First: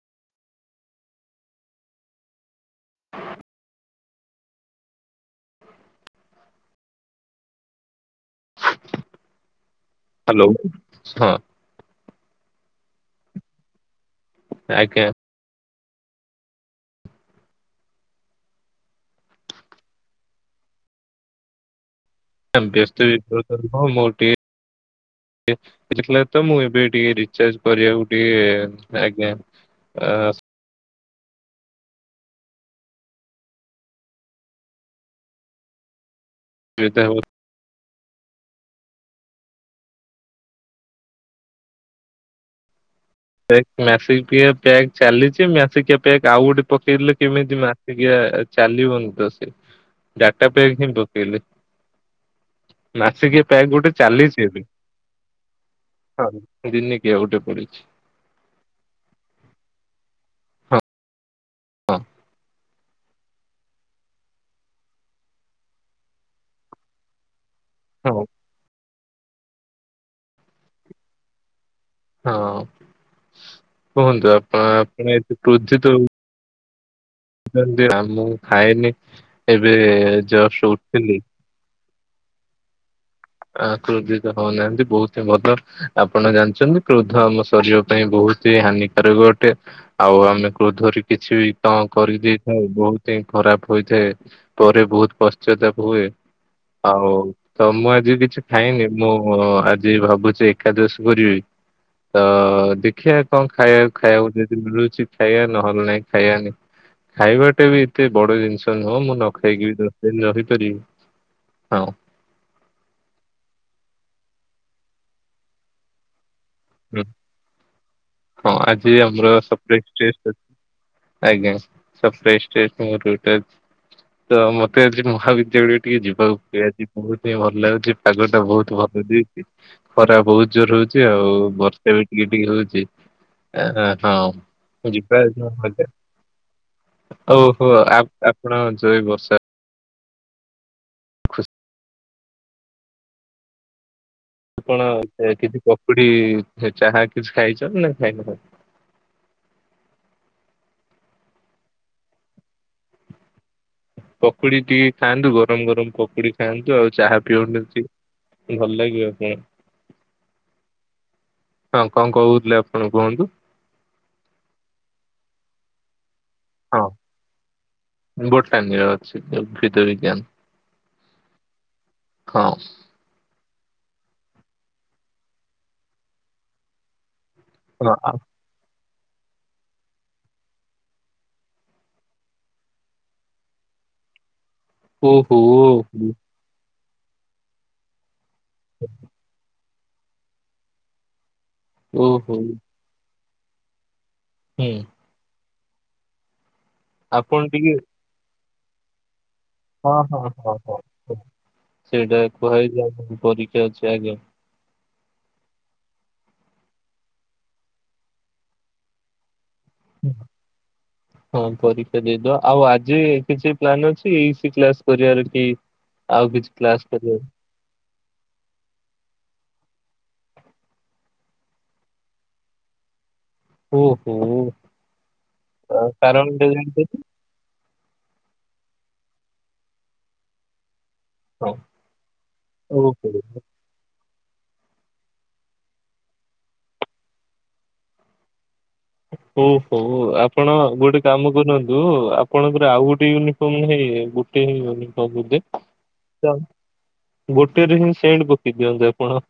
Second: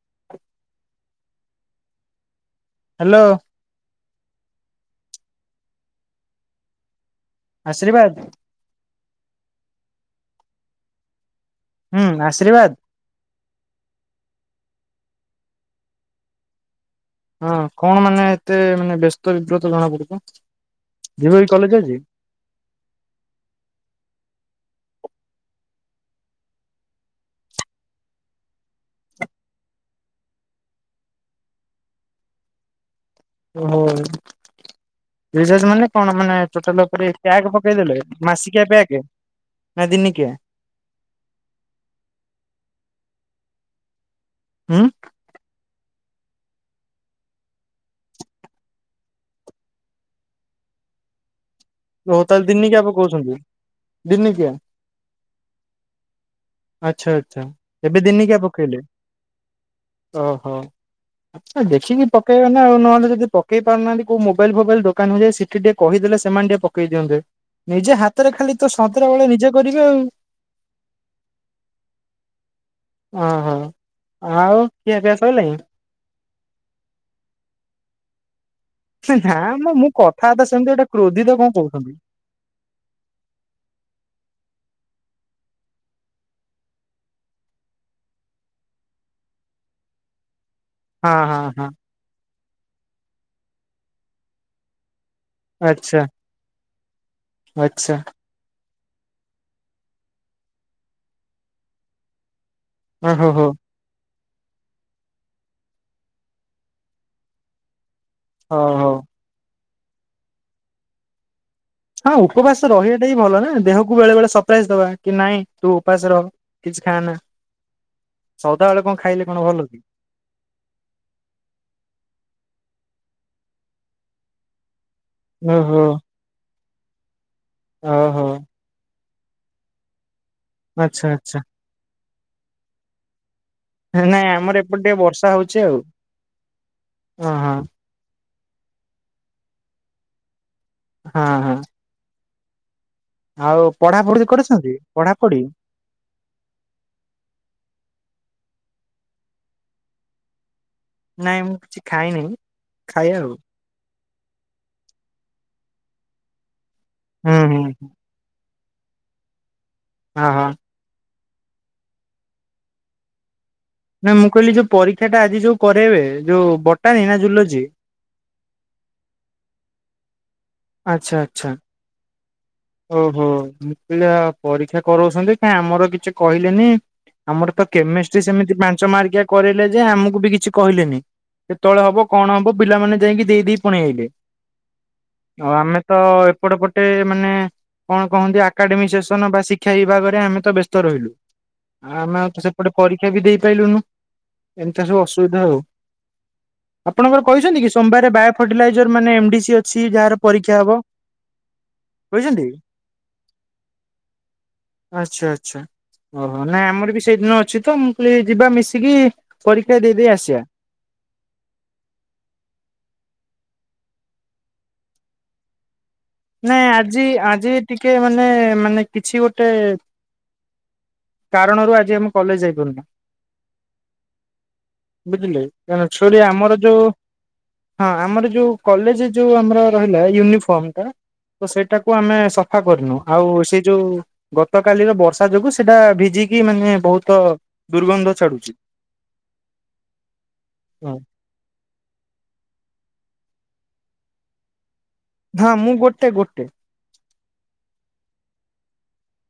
[inaudible] Hello. ଆଶ୍ରୀର୍ବାଦ। Hello ହଁ। ହୁଁ ଆଶ୍ରୀର୍ବାଦ। ଆଜ୍ଞା। ହଁ କଣ ମାନେ ଏତେ ମାନେ ବ୍ୟସ୍ତ ବିବ୍ରତ ଜଣା ପଡ଼ୁଛ? ଦି ଆଜି କଲେଜ ଅଛି? ବ୍ୟସ୍ତ ବିବ୍ରତ ନୁହଁ ମୋର ଟିକେ ତ ମୁଁ ଏବେ ଟିକେ ରିଚାର୍ଜ କରିବାକୁ ଟିକେ ଆଜ୍ଞା। ଆ ଓହୋ ରେଚର୍ଗ ମାନେ କଣ ମାନେ ଟୋଟାଲ ଅସୁବିଧା ଉପରେ ହଉ ଟ୍ୟାଗ ପକେଇ ଦେଲେ। ମାସିକିଆ ବ୍ୟାକ ନା ଦିନିକିଆ? ପେକ ମ୍ୟାଫିକିଆ ହୁଁ ପ୍ୟାକ ଚାଲିଛି ମ୍ୟାଫିକିଆ ପ୍ୟକ୍ ଆଉ ଗୋଟେ ପକେଇଲେ କେମିତି ମାସିକିଆ ଚାଲିବନି ତ ସେ। ଡାଟା ପେକ୍ ପୁଣି ପକେଇଲେ। ଓ ତାହେଲେ ଦିନିକିଆ ପକଉଛନ୍ତି ମାସିକିଆ ପ୍ୟାକ୍ ଗୋଟେ ଚାଲିଛି ଦିନିକିଆ। ଏବେ ହଁ, ଦିନିକିଆ ଆଚ୍ଛା ଗୋଟେ ଆଚ୍ଛା ପଡିଛି ଏବେ ଦିନିକିଆ ପକ ଇଲେ ଓହୋ ହଁ ଆପଣ ହଁ ଦେଖିକି ପକେଇବେ ନା। ନା ଆଉ ନହେଲେ ଯଦି ପକେଇ ପାରୁନାହାନ୍ତି କୋଉ ମୋବାଇଲ ଫୋବାଇଲ ଦୋକାନକୁ ଯାଇ ସେଠି ଟିକେ କହିଦେଲେ ସେମାନେ ଟିକେ ପକେଇ ଦିଅନ୍ତେ। ନିଜେ ହଁ ହାତରେ ଖାଲି ତ ସତରା ବେଳେ ନିଜେ କରିବେ ଆଉ। ହଁ ଓ ହୋ କୁହନ୍ତୁ ଆଉ ଆପଣ ଆପଣ ଖିଆପିଆ ଏତେ ସରିଲାଣି? କ୍ରୋଧିତ ମୁଁ ଖାଏନି ନା ମ ଏବେ ମୁଁ କଥାବାର୍ତ୍ତା ସେମିତି ଜଷ୍ଟ ଗୋଟେ ଉଠିଲି। କ୍ରୋଧିତ କଣ କହୁଛନ୍ତି। ଆ କ୍ରୋଧିତ ହଉନାହାନ୍ତି ବହୁତ ହିଁ ଭଲ ଆପଣ ଜାଣିଛନ୍ତି କ୍ରୋଧ ଆମ ଶରୀର ପାଇଁ ବହୁତ ତି ହାନିକାରକ ଗଟେ ଆଉ ଆମେ କ୍ରୋଧରେ ହଁ କିଛି ହଁ ବି ହଁ କଣ କରିଦେଇଥାଉ ବହୁତ ହିଁ ଖରାପ ହୋଇଥାଏ ପରେ ବହୁତ ପଶ୍ଚାତାପ ଆଚ୍ଛା ହୁଏ ଆଉ ତ ମୁଁ ଆଚ୍ଛା ଆଜି କିଛି ଖାଇନି ମୁଁ ଆଜି ଭାବୁଛି ଏକାଦଶ କରିବି ତ ଦେଖିବା ଓହୋ ହୋ କଣ ଖାଇବା ଖାଇବାକୁ ଯଦି ମିଳୁଛି ଖାଇବା ନହେଲେ ନାଇଁ ଖାଇବାନି ଖାଇବାଟା ବି ଏତେ ବଡ ହଉ ଜିନିଷ ହଉ। ନୁହଁ ମୁଁ ନ ଖାଇକି ବି ଦଶଦିନ ରହିପାରିବି। ହଁ ଉପବାସ ରହିବାଟା ହି ଭଲ ନା ଦେହକୁ ବେଳେ ବେଳେ ସରପ୍ରାଇଜ ଦବା କି ନାଇଁ ତୁ ଉପାସ ରହ। କିଛି ଖା ନା। ହଁ ଆଜି ଆମର ସପ୍ରାଇଜ ଡେ। ଆଜ୍ଞା ସରପ୍ରାଇଜ ଡେ। [unintelligible] ତ ମତେ ଆଜି ମହାବିଦ୍ୟାଳୟ ବି ଓହୋ ଟିକେ ଯିବାକୁ ହୁଏ ଆଜି ବହୁତ ଟିକେ ଭଲ ଲାଗୁଛି ପାଗ ଓହୋ। ଟା ବହୁତ ଭଲ ଦେଇଛି ଖରା ବହୁତ ଜୋର ହଉଛି ଆଚ୍ଛା ଆଉ। ଆଚ୍ଛା ଏବେ ଟିକେ ଟିକେ ହଉଛି। ନାଇଁ ଆମର ଏପଟେ ଟିକେ ବର୍ଷା ହଉଛି ଆଉ ହଁ ହଁ [unintelligible] ଆପଣ ଯ ବର୍ଷା। ହଁ ଖୁସି ହଁ। ଆଉ ପଢାପଢି? କରିଛନ୍ତି ଆପଣ ପଢାପଢି କିଛି ପକୁଡି ଚାହା କିଛି ଖାଇଛନ୍ତି ନା ଖାଇନ? ନାଇଁ ମୁଁ କିଛି ଖାଇନହିଁ ଖାଇଏ ଆଉ। ପକୁଡି ଟିକେ ଖାଆନ୍ତୁ ଗରମ ଗରମ ପକୁଡି ଖାଆନ୍ତୁ ଆଉ ଚାହା ହୁଁ ହୁଁ ପିଉନ ଚି। ଭଲ ଲାଗିବ କଣ? ହଁ ହଁ। ହଁ କଣ କହୁଥିଲେ ଆପଣ କୁହନ୍ତୁ? ନା ମୁଁ କହିଲି ଯୋଉ ପରୀକ୍ଷା ଟା ଆଜି ଯୋଉ କରେଇବେ। ଯୋଉ ହଁ ବଟାନୀ ନା ଜୁଲୋଜି? ଗୋଟାଟା ଅଛି ଉଦ୍ଭିଦ ବିଜ୍ଞାନ। ଆଚ୍ଛା ଆଚ୍ଛା ହଁ ଓ ହୋ। ପିଲା ପରୀକ୍ଷା କରାଉଛନ୍ତି କାଇଁ ଆମର କିଛି କହିଲେନି। ଆମର ତ ହଁ ଆ କେମିଷ୍ଟ୍ରି ସେମିତି ପାଞ୍ଚ ମାର୍କିଆ କରିଲେ ଯେ ଆମକୁ ବି କିଛି କହିଲେନି। କେତେବେଳେ ହବ କଣ ହବ ପିଲାମାନେ ଯାଇକି ଦେଇ ଦେଇ ପୁଣି ପଳାଇ ଆଇଲେ। ଓହୋ ଓ ଆମେ ତ ଏପଟେ ପଟେ ପଟେ ମାନେ କଣ କହନ୍ତି ଆକାଡେମିକ ସେସନ ବା ଶିକ୍ଷା ବିଭାଗରେ ଆମେ ତ ବ୍ୟସ୍ତ ରହିଲୁ। ଆଉ ଆମେ ଆଉ ଓହୋ ତ ସେପଟେ ପରୀକ୍ଷା ବି ଦେଇପାରଲୁନୁ ହୁଁ ଏମିତି ସବୁ ଅସୁବିଧା ଆଉ। ଆପଣଙ୍କର ଆପଣ କହିଛନ୍ତି କି ଟିକେ ସୋମବାରେ ବାୟୋ ଫର୍ଟିଲାଇଜର ମାନେ ଏମଡିସି ଅଛି ଯାହାର ହ ପରୀକ୍ଷା ହବ ହ ସେଇଟା କହିଛନ୍ତି? କୁହାଯାଏ ପରୀକ୍ଷା ଅଛି ଆଜ୍ଞା। ଆଚ୍ଛା ଆଚ୍ଛା ଓହୋ ନାଇଁ ଆମର ବି ସେଇଦିନ ଅଛି ତ ମୁଁ କହିଲି ଯିବା ମିଶିକି। ପରୀକ୍ଷା ଦେଇଦେଇ ଆସିବା ହଁ ପରୀକ୍ଷା ଦେଇଦବା ଆଉ ଆଜି କିଛି ପ୍ଲାନ ଅଛି ଏଇସି କ୍ଲାସ କରିବାର କି? ଆଉ କିଛି ନାଇଁ କ୍ଲାସ୍ ଆଜି କରିବାର ଆଜି ଟିକେ ମାନେ ମାନେ କିଛି ଗୋଟେ କାରଣରୁ ଆଜି ଆମେ କଲେଜ ଯାଇପାରୁନୁ। ଓହୋ ବୁଝିଲେ କାରଣ ଛୁଳି ଟା ଆମର ଜାଣିଛନ୍ତି ଯୋଉ ହଁ ଆମର ଯୋଉ କଲେଜ ଯୋଉ ଆମର ରହିଲା ୟୁନିଫର୍ମ ଟା। ତ ହଁ। ସେଇଟାକୁ ଆମେ ସଫା କରିନୁ ଓହୋ ଆଉ ସେ ଯୋଉ ଗତକାଲିର ବର୍ଷା ଯୋଗୁ ସେଟା ଭିଜିକି ମାନେ ବହୁତ ଦୁର୍ଗନ୍ଧ ଛାଡୁଛି। ହଉ ହଉ ଆପଣ ଗୋଟେ କାମ କରନ୍ତୁ ଆପଣଙ୍କର ଆଉ ଗୋଟେ ୟୁନିଫର୍ମ ହେ ଗୋଟେ ହଁ [unintelligible] ମୁଁ ଗୋଟେ ଗୋଟେ ଗୋଟେରେ ହିଁ। ସେଣ୍ଟ ପକେଇ ଦିଅନ୍ତୁ ଆପଣ।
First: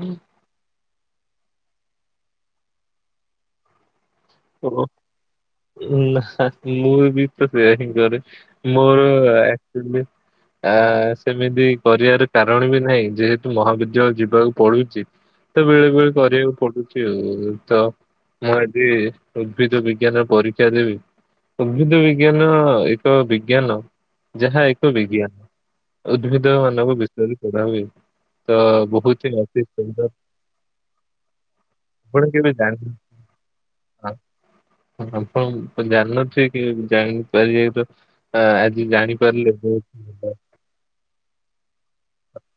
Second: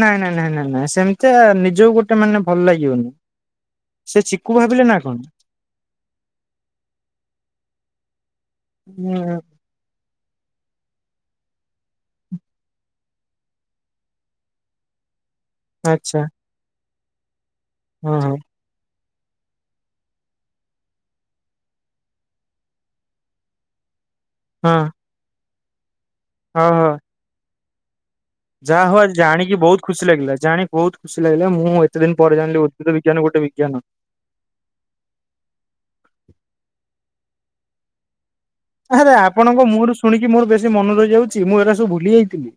ନାଇଁ ନାଇଁ ନାଇଁ ନାଇଁ ନାଇଁ ସେମିତି ନିଜ ଗୋଟେ ମାନେ ଭଲ ଲାଗିବନି। କୁ ଓ ଭାବିଲେ ନା କଣ? ନା ମୁଁ ବି ତ ସେୟା ହିଁ କରେ ମୋର ହୁଁ ଆକଚୁଆଲି ଆ ସେମିତି କରିବାର କାରଣ ବି ନାହିଁ ଯେହେତୁ ମହାବିଦ୍ୟାଳୟ ଯିବାକୁ ପଡୁଛି। ତ ବେଳେ ବେଳେ ଆଚ୍ଛା କରିବାକୁ ପଡୁଛି ଆଉ ତ ହଁ ହଁ ମୁଁ ଆଜି ଉଦ୍ଭିଦ ବିଜ୍ଞାନ ପରୀକ୍ଷା ଦେବି ଉଦ୍ଭିଦ ବିଜ୍ଞାନ ଏକ ବିଜ୍ଞାନ ଯାହା ହଁ ଏକ ବିଜ୍ଞାନ ଉଦ୍ଭିଦ ହଉ ହଉ। ମାନଙ୍କୁ ବିଷୟରେ ପଢ଼ା ହୁଏ। ତ ଯାହା ହଉ ଆଜି ବହୁତ ହିଁ ଜାଣିକି ଅତି ବହୁତ ସୁନ୍ଦର ଖୁସି ଲାଗିଲା ବହୁତ ଖୁସି ଲାଗିଲା ମୁଁ ଏତେ ଦିନ ଆପଣ ପରେ କେବେ ଜାଣିଲି ଜାଣି ଉଦ୍ଭିୁଦ ବିଜ୍ଞାନ ଗୋଟେ ଗୋଟେ ବିଜ୍ଞାନ। ଆ- ଆପଣ ଜାଣିନଥିବେ କି ଜାଣିପାରିବେ ତ ଆ, ଆଜି ଆରେ ଜାଣିପାରିଲେ ଆପଣଙ୍କ ବହୁତ ମୁହଁରୁ ଭଲ। ଶୁଣିକି ମୋର ବେଶୀ ମନ ରହିଯାଉଛି। ମୁଁ ଏରା ସବୁ ଭୁଲି ଯାଇଥିଲି।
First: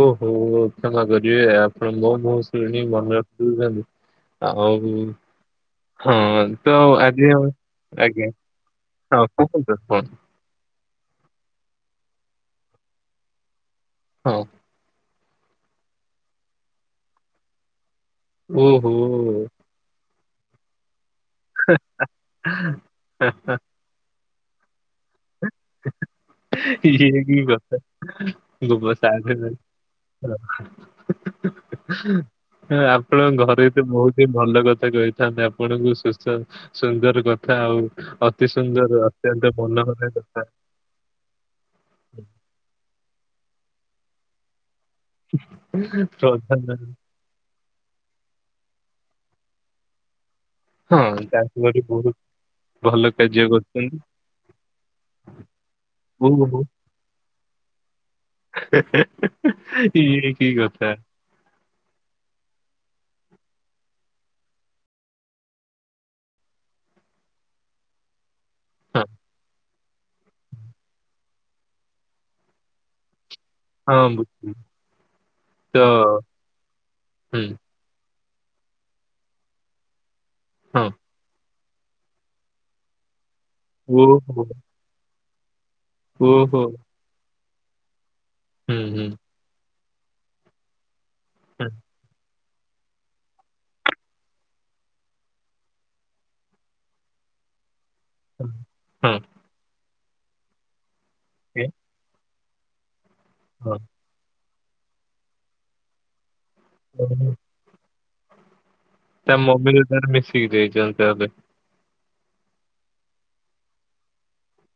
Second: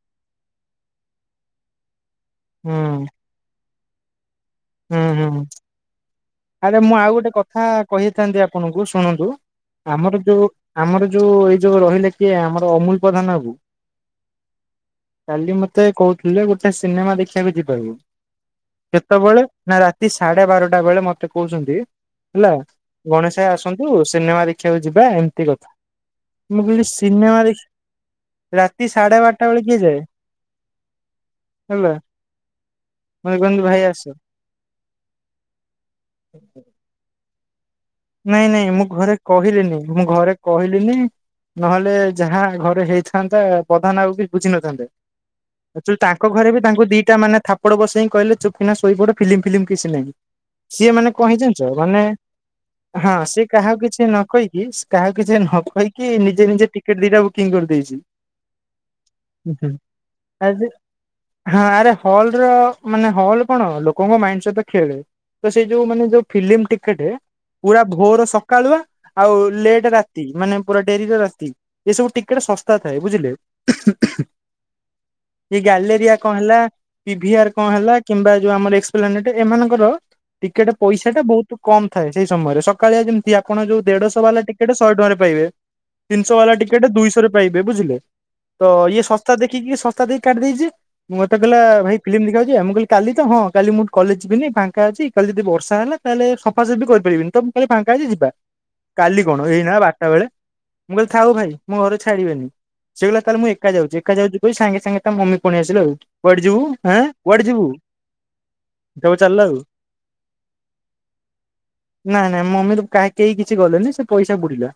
ଓ ହୋ କ୍ଷମା କରିବେ ଆପଣ ମୋ ମୁହ ହୁଁ ଶୁଣି ମନେ ରଖି ହୁଁ ଆଉ-ଉ-ଉ-ଉ ହୁଁ ଆରେ ମୁଁ ଆଉ ଗୋଟେ କଥା ଆଜ୍ଞା କହିଥାନ୍ତି ଆପଣଙ୍କୁ ହଁ ଶୁଣନ୍ତୁ, କୁହନ୍ତୁ କଣ ଆମର ଯୋଉ ଆମର ଯୋଉ ଏଇ ଯୋଉ ରହିଲେ କିଏ ଆମର ଅମୁଲ ପ୍ରଧାନବାବୁ ହଁ, କାଲି ମତେ କହୁଥିଲେ ଗୋଟେ ସିନେମା ଦେଖିବାକୁ ଯିବା ବୋଲି। ଓ ହୋ, ରାତି ସାଢ଼େ ବାରଟା ବେଳେ ମତେ କହୁଛନ୍ତି ହେଲା ଗଣେଶ ଭାଇ ଆସନ୍ତୁ ସିନେମା ଦେଖିବାକୁ ଯିବା ଏମିତି କଥା। ହି ମୁଁ କହିଲି ହି ଇଏ କି ସିନେମା ଦେଖି କଥା। ଗବ ରାତି ସାଢେ ସାର୍ [inaudible] ହି ବାରଟା ବେଳେ କିଏ ଯାଏ ହେଲା ହି ମତେ ଆପଣଙ୍କ କହନ୍ତି ଘରେ ଭାଇ ତ ଆସ ବହୁତ ହିଁ ଭଲ ଭଲ କଥା କହିଥାନ୍ତେ ଆପଣଙ୍କୁ ସୁସ୍ଥ ସୁନ୍ଦର କଥା ଆଉ ଅତି ନାଇଁ ନାଇଁ ମୁଁ ସୁନ୍ଦର ଘରେ ଅତ୍ୟନ୍ତ କହିଲିିନି। ମନୋହର ମୁଁ ଘରେ କଥା। କହିଲିନି, ନହେଲେ ଯାହା ଘରେ ହେଇ ଥାଆନ୍ତା ପ୍ରଧାନ ବାବୁ ବି ବୁଝି ନଥାନ୍ତେୁ। ଆକଚୁଲି ତାଙ୍କ ଘରେ ବି ପ୍ରଧାନ ତାଙ୍କୁ ଦିଇଟା ମାନେ ଥା ପଡ଼ ବସେଇକି କହିଲେ ଚୁପକିନା ଶୋଇପଡେ। ଫିଲମ ଫଲିମ କିଛି ନାହିଁ। ସିଏ ମାନେ ହଁ କଣ ହେଇଚି ଚାଷ ଜାଣିଚ କରି ମାନେ ବହୁତ ଭଲ ହଁ କାର୍ଯ୍ୟ ସିଏ କାହାକୁ କରୁଛନ୍ତି କିଛି ନ କହିକି କାହାକୁ କିଛି ନ କହିକି ନିଜେ ଓହୋ। ନିଜେ ଟିକେଟ ଦିଟା ବୁକିଂ କରିଦେ ଦେଇଛନ୍ତି, ହୁଁ ହୁଁ, ଇଏ ଆ କି କଥା ହ ଆରେ ହଲ ର ମାନେ ହ ହଲ୍ କଣ ଲୋକଙ୍କ ମାଇଣ୍ଡ ସହିତ ଖେଳେ। ତ ସେ ଯୋଉ ମାନେ ଯୋଉ ଫଲିମ୍ ଟିକେଟେ ପୁରା ଭୋର ସକାଳୁଆ, ହଁ ଆଉ ଲେଟ୍ ରାତି ମାନେ ପୁରା ଡେରି ର ରାତି ଏ ସବୁ ଟିକେଟ ଶସ୍ତା ଥାଏ ବୁଝିଲେ। ହଁ ବୁଝିଲି ସେ ତ ଗ୍ୟାଲେରିଆ କଣ ହେଲା, ହୁଁ ପିଭିଆର କଣ ହେଲା କିମ୍ବା ଯୋଉ ଆମର ଏସ୍ପାନେଟ ଏମାନଙ୍କର ଟିକେଟ ହଁ ପଇସା ଟା ବହୁତ କମ ଥାଏ। ସେଇ ସମୟରେ ସକାଳେଆ ଯେମିତି ଆପଣ ଯୋଉ ଦେଢଶହ ବାଲା ଓହୋ ଟିକେଟ ଶହେ ଟଙ୍କାରେ ପାଇବେ। ତିନିଶହ ବାଲା ଓହୋ ଟିକେଟ ଦୁଇଶହରେ ପାଇବେ, ବୁଝିଲେ। ତ ହୁଁ ଇଏ ହୁଁ ଶସ୍ତା ଦେଖିକି ସ ଛତା ଦେଇ କାଢିଦେଇଚି ମତେ ହୁଁ କହିଲା-ଆ-ଆ ଭାଇ ଫିଲ୍ମ ଦେଖିବାକୁ କିଏ ମୁଁ କହ କାଲି ତ ହଁ କାଲି ମୁଁ କଲେଜ ଯିବିନି ଫାଙ୍କା ଅଛି କାଲି ଯଦି ବର୍ଷା ହେଲା ତାହେଲେ ସଫା ସଫି କରି [unintelligible] ତ କାଲି ଫାଙ୍କା ଅଛି। ଯିବା ହୁଁ ହଁ କାଲି କଣ ଏଇନା ବାରଟା ବେଳେ। ମୁଁ କହିଲି ଥାଉ ଭାଇ ଏ ମୁଁ ଘରେ ଛାଡ଼ିବେନି। ସେ କହିଲା ତା ବୋଲି ମୁଁ ଏକା ହଁ ଯାଉଛି। ଏକା ଯାଉଛି କହି ସାଙ୍ଗେ ସାଙ୍ଗେ ତା ମମି ପଳେଇ ଆସିଲେ ଆଉ। କୁଆଡେ ଯିବୁ ହେ ଓହୋ। କୁଆଡେ ଯିବୁ? ତାପରେ ତା ଚାଲିଲା ଆଉ ମମିର ତାର ମିଶିକି ଯାଇଛନ୍ତି ତାହେଲେ। ନାଇଁ ନାଇ ମମି ର କାଇ କେହି କିଛି ଗଲେନି ସେ ପଇସା ବୁଡିଲା।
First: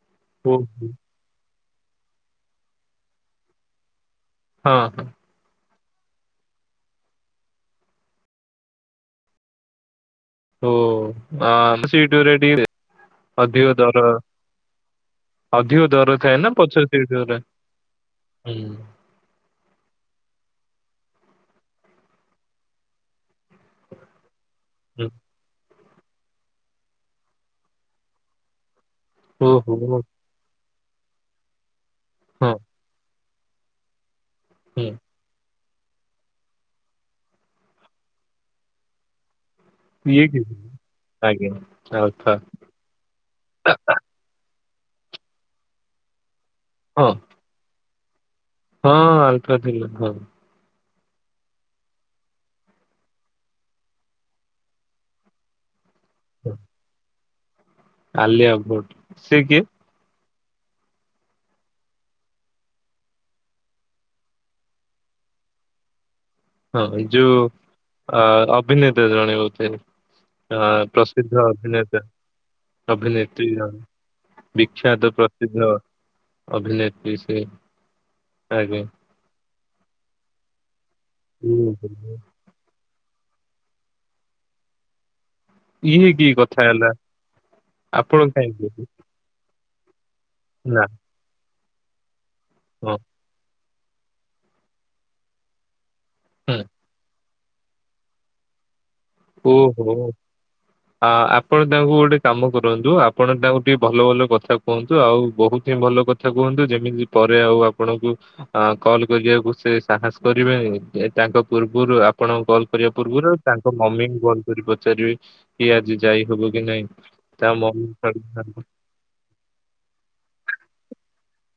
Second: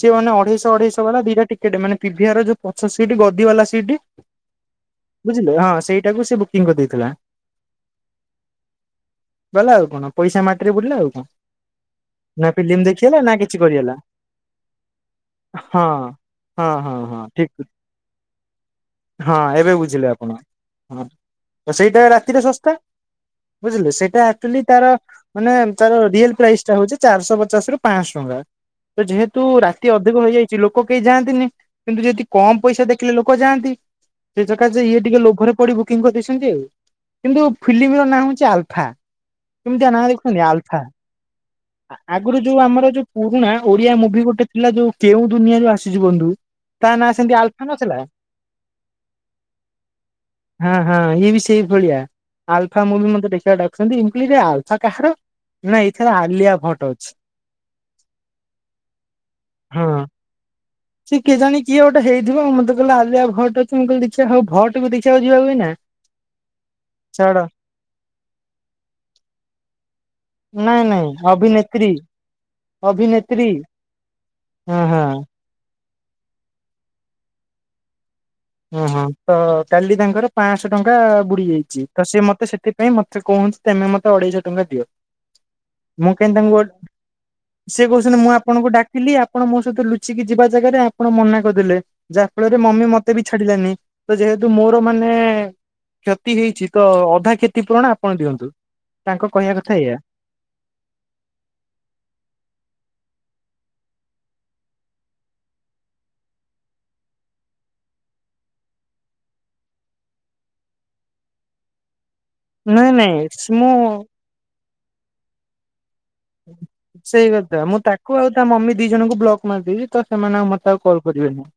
ସିଏ ମାନେ ଓହୋ ଅଢେଇଶହ ଅଢେଇଶହ ବାଲା ଦିଟା ଟିକେଟ ମାନେ ପିଭିଆର ଯୋଉ ପଛ ସିଟ୍ ଗଦି ବାଲା ସିଟି ହଁ ହଁ ବୁଝିଲେ ହଁ ସେଇଟାକୁ ସେ ବୁକିଙ୍ଗ କରିଦେଇଥିଲା। ଗଲା ଆଉ କଣ। ପଇସା ଓ ମାଟିରେ ବୁଡିଲା ଆଉ କଣ। ଆ ସିଟ ଗୁରା ନା ଟିକେ ଫିଲ୍ମ ଦେଖି ହେଲା ନା କିଛି ଅଧିକ କରିହେଲା। ଦର ଅଧିକ ହଁ ଦର ଥାଏ ନା ହଁ ପଛ ହଁ ସିଟ ହଁ ଗୁରା ଠିକ। ହୁଁ ହଁ ଏବେ ବୁଝିଲେ ଆପଣ। ହ ସେଇଟା ରାତିରେ ଶସ୍ତା। ବୁଝିଲେ ସେଟା ଆକ୍ଚୁଲି ତାର ହୁଁ ମାନେ ତାର ରିଏଲ ପ୍ରାଇସ୍ ଟା ହଉଛି ଚାରିଶହ ପଚାଶ ରୁ ପାଆଶହ ଟଙ୍କା। ତ ଯେହେତୁ ରାତି ଓହୋ ଅଧିକ ହେଇଯାଇଛି ଲୋକ କେହି ଯାଆନ୍ତିନି। କିନ୍ତୁ ଯଦି ହଁ କମ ପଇସା ଦେଖିଲୋକ୍ ଲୋକ ଯାଆନ୍ତି। ସେ ସକାଶେ ହୁଁ ଇଏ ଟିକେ ଲୋଭରେ ପଡି ବୁକିଂ କରିଦେଇଛନ୍ତି ଆଉ, କିନ୍ତୁ ଫିଲ୍ମର ନାଁ ହଉଛି ଆଲଫା। କେମିତିକା ନା ଇଏ କି ଲେଖନ୍ତି ଆଲଫା। ଆଜ୍ଞା ଆଲଫା ଆଗରୁ ଯୋଉ ଆମର ଯୋଉ ପୁରୁଣା ଓଡିଆ ମୁଭି ଗୋଟେ ଥିଲା ଯୋଉ କେଉଁ ଦୁନିଆରୁ ଆସିଚୁ ବନ୍ଧୁ। ତା ନାଁ ହଁ ସେମିତି ଆଲଫା ନଥିଲା? ହଁ ଆଲଫା ଥିଲା ହଁ। ହାଁ ହାଁ। ଇଏ ବି ସେଇ ଭଳିଆ। ଆଲଫା ମୁଁ ବି ମତେ ଦେଖିବାକୁ ଡାକୁଛନ୍ତି। ମୁଁ କହିଲି ଆଲଫା କାହାର? ନାଁ ଏଇଥର ହଁ। ଆଲିଆ ଭଟ୍ ଅଛି। ଆଲିଆ ଭଟ୍ ସେ କିଏ? ସିଏ କେ ଜାଣି କିଏ ଗୋଟେ ହେଇଥିବ। ମତେ କହିଲେ ଆଲିଆ ଭଟ୍ ଅଛି ମୁଁ କହିଲି ଦେଖିବା ହଉ ଭଟ୍ କୁ ଦେଖିବାକୁ ଯିବା ଏନା। [inaudible] ହଁ ଯୋଉ ଅ-ଅଭିନେତା ଜଣେ? ଆ ନାଇଁ ନାଇଁ ପ୍ରସିଦ୍ଧ ଅଭିନେତ୍ରୀ ଅଭିନେତା। ଅଭିନେତ୍ରୀ, ହଁ ହଁ ବିଖ୍ୟାତ ପ୍ରସିଦ୍ଧ। ଅ-ଅଭିନେତ୍ରୀ ସେ। ଆଜ୍ଞା। ଓହଁ। ତ କାଲି ତାଙ୍କର ପାସଂହ ଟଙ୍କା ବୁଡି ଇଏ ଯାଇଛି। କି ତ ସେ ମତେ ସେତେ ପାଇଁ, ମତେ କହୁଚି ତମେ ମତେ ଅଢେଇଶହ ଟଙ୍କା ଦିଅ। ଇଏ ମୁଁ କି କିନ୍ତୁ ତାଙ୍କୁ କଥା ହେଲା -ସେ କହୁଛନ୍ତି ଆପଣ ମୁଁ ଆପଣଙ୍କୁ କାହିଁକି ଡାକିଲି ଆପଣ ମୋ ତୁ ତୋ ଲୁଚିକି ଯିବା ଜାଗାରେ, ନା ଆପଣ ମନା କରିଦେଲେ ଯାହାଫଳରେ ମମି ହଁ ମତେ ମତେ ବି ଛାଡିଲାନି। ତ ଯେହେତୁ ମୋର ମାନେ କ୍ଷତି ହୁଁ। ହେଇଛି ତ ଅଧା କ୍ଷତି କ୍ଷତି ପୁରଣ ଆପଣ ଦିଅନ୍ତୁ। ତାଙ୍କ କହିବା କଥା ଓହୋ। ଏଇଆ ଆପଣ ତାଙ୍କୁ ଗୋଟେ କାମ କରନ୍ତୁ ଆପଣ ତାଙ୍କୁ ଟିକେ ଭଲ ଭଲ କଥା କୁହନ୍ତୁ। ଆଉ ବହୁତ ହିଁ ଭଲ କଥା କୁହନ୍ତୁ। ଯେମିତି ପରେ ଆଉ ଆପଣଙ୍କୁ ଅ କଲ କରିବାକୁ ସେ ସାହସ କରିବେ, ତାଙ୍କ ପୂର୍ବରୁ ଆପଣ କଲ୍ କରିବା ନାଇଁ ନାଇଁ ପୂର୍ବରୁ, ମୁଁ ତାଙ୍କ ମମିଙ୍କୁ କଲ୍ କରି ପଚାରିବେ କି ଆଜି ଯାଇ ହବ କି ନାଇଁ? ସେଇ ତା କଥା ମୁଁ ମମି ତାକୁ ଠାରୁ- ଆଉ ତା ମମି ଦି ଜଣଙ୍କୁ ବ୍ଲକ ମାରିଦେବି ତ ସେମାନେ ଆଉ ମତେ ଆଉ କଲ୍ କରିବେନି।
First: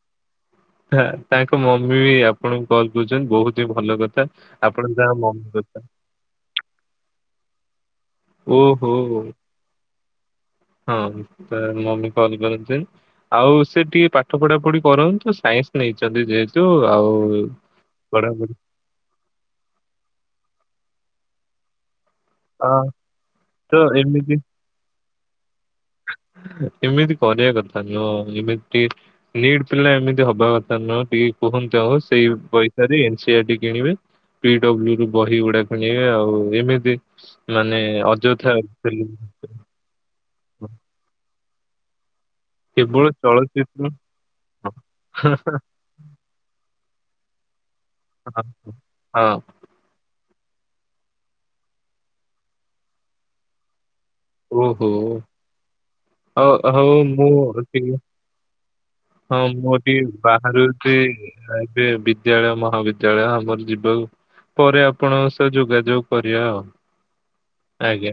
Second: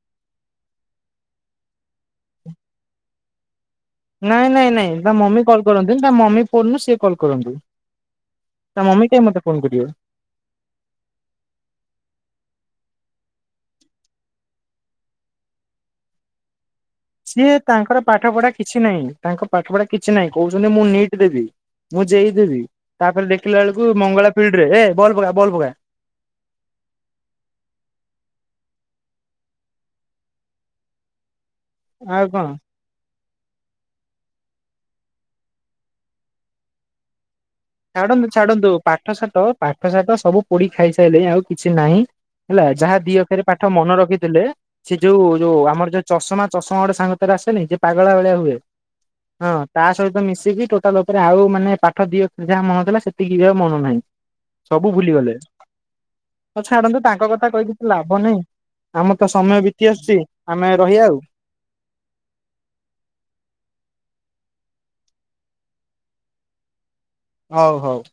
ତା, ତାଙ୍କ ମମି ବି ଆପଣଙ୍କୁ କଲ କରୁଛନ୍ତି ବହୁତ। ଯେ ଭଲ କଥା। ନାଇଁ ନାଇଁ ନାଇଁ ଆପଣ ତା ଯାହା ମମି କଲ୍ କଥା କରନ୍ତିନି ତା ମମି ଫୋନରୁ ସିଏ କଲ୍ କରନ୍ତୁ ତା ଓହୋ ମମି କାଇଁ ମତେ ଫୋନ୍ କରିବେ? ହଁ, ତା ମମି କଲ କରନ୍ତି। ଆଉ ସେ ଟିକେ ପାଠ ପଢା ପଢି କରନ୍ତୁ? ସାଇନ୍ସ ନେଇଛନ୍ତି ଯେହେତୁ। ଆଉ ସିଏ ତାଙ୍କର ପାଠ ପଢା ପଢାପଢି କିଛି ନାହିଁ। ତାଙ୍କ ପାଠ ପଢା କିଛି ନାହିଁ। କହୁଛନ୍ତି ମୁଁ ନିଟ୍ ଦେବି। ମୁଁ ଯେଇ ଦେବି ହଁ ତାପରେ ଦେଖିଲା ତ ବେଳକୁ, ମଙ୍ଗଳା ଏମିତି ଫିଲ୍ଡ ରେ ଏ ବଲ ପକା, ବଲ ପକା। ଏମିତି କରିବା କଥା ନୁହ। ଏମିତି ନିଟ୍ ପିଲା ଏମିତି ହବା କଥା ନ ଟି କୁହନ୍ତୁ ଆଉ ସେଇ ପଇସା ରେ। ସେଆଟି କିଣିବେ। ପିଡବ୍ଲୁ ରୁ ବହି ଗୁଡା କିଣିବେ ଆଉ ଏମିତି। ମାନେ ଛାଡନ୍ତୁ ଛାଡନ୍ତୁ। ପାଠ ଅଯଥା ସାଠ, ପାଠ ସାଠ ସବୁ ପୋଡି ଖାଇସାଇଲେଣି, ଆଉ କିଛି ନାହିଁ। ହେଲା ଯାହା କେବଳ ଦି ଅକ୍ଷରି ପାଠ ଚଳଚ୍ଚିତ୍ର ମନେ ରଖିଥିଲେ, ସେ ଯୋଉ ହଁ ଯୋଉ ଆମର ଯୋଉ ଚଷମା ଚଷ ମୋର ଗୋଟେ ସାଙ୍ଗ ଥିଲା ଆସେନି, ଯେ ପାଗାଳା ଭଳିଆ ହଁ, ହୁଏ? ହଁ ତା ସହିତ ମିଶି ଦିଦି ଟୋଟାଲ ଉପରେ ଆଉ ମାନେ ପାଠ ଦି ଅକ୍ଷରି ଯାହା ମନର ଥିଲା ସେତିକି ବି ଆଉ ମନ ନାହିଁ। ସବୁ ଓହୋ। ଭୁଲିଗଲେ। ହଉ ଆଉ ହଉ ଛାଡନ୍ତୁ ତାଙ୍କ କଥା ମୁଁ କହି କିଛି ଟିକେ ଲାଭ ନାହିଁ। ଆମର ତ ହଁ ସମୟ ମୁଁ ବିତି ବି ଆସୁଛି ଆମେ ବାହାରୁଛି ରହିବା ଆଉ ଏବେ ବିଦ୍ୟାଳୟ ମହାବିଦ୍ୟାଳୟ ଆମର ଯି ବୁ ପରେ ଆପଣଙ୍କ ସହ ଯୋଗାଯୋଗ କରିବା ଆଉ। ହଉ ହଉ। ଆଜ୍ଞା।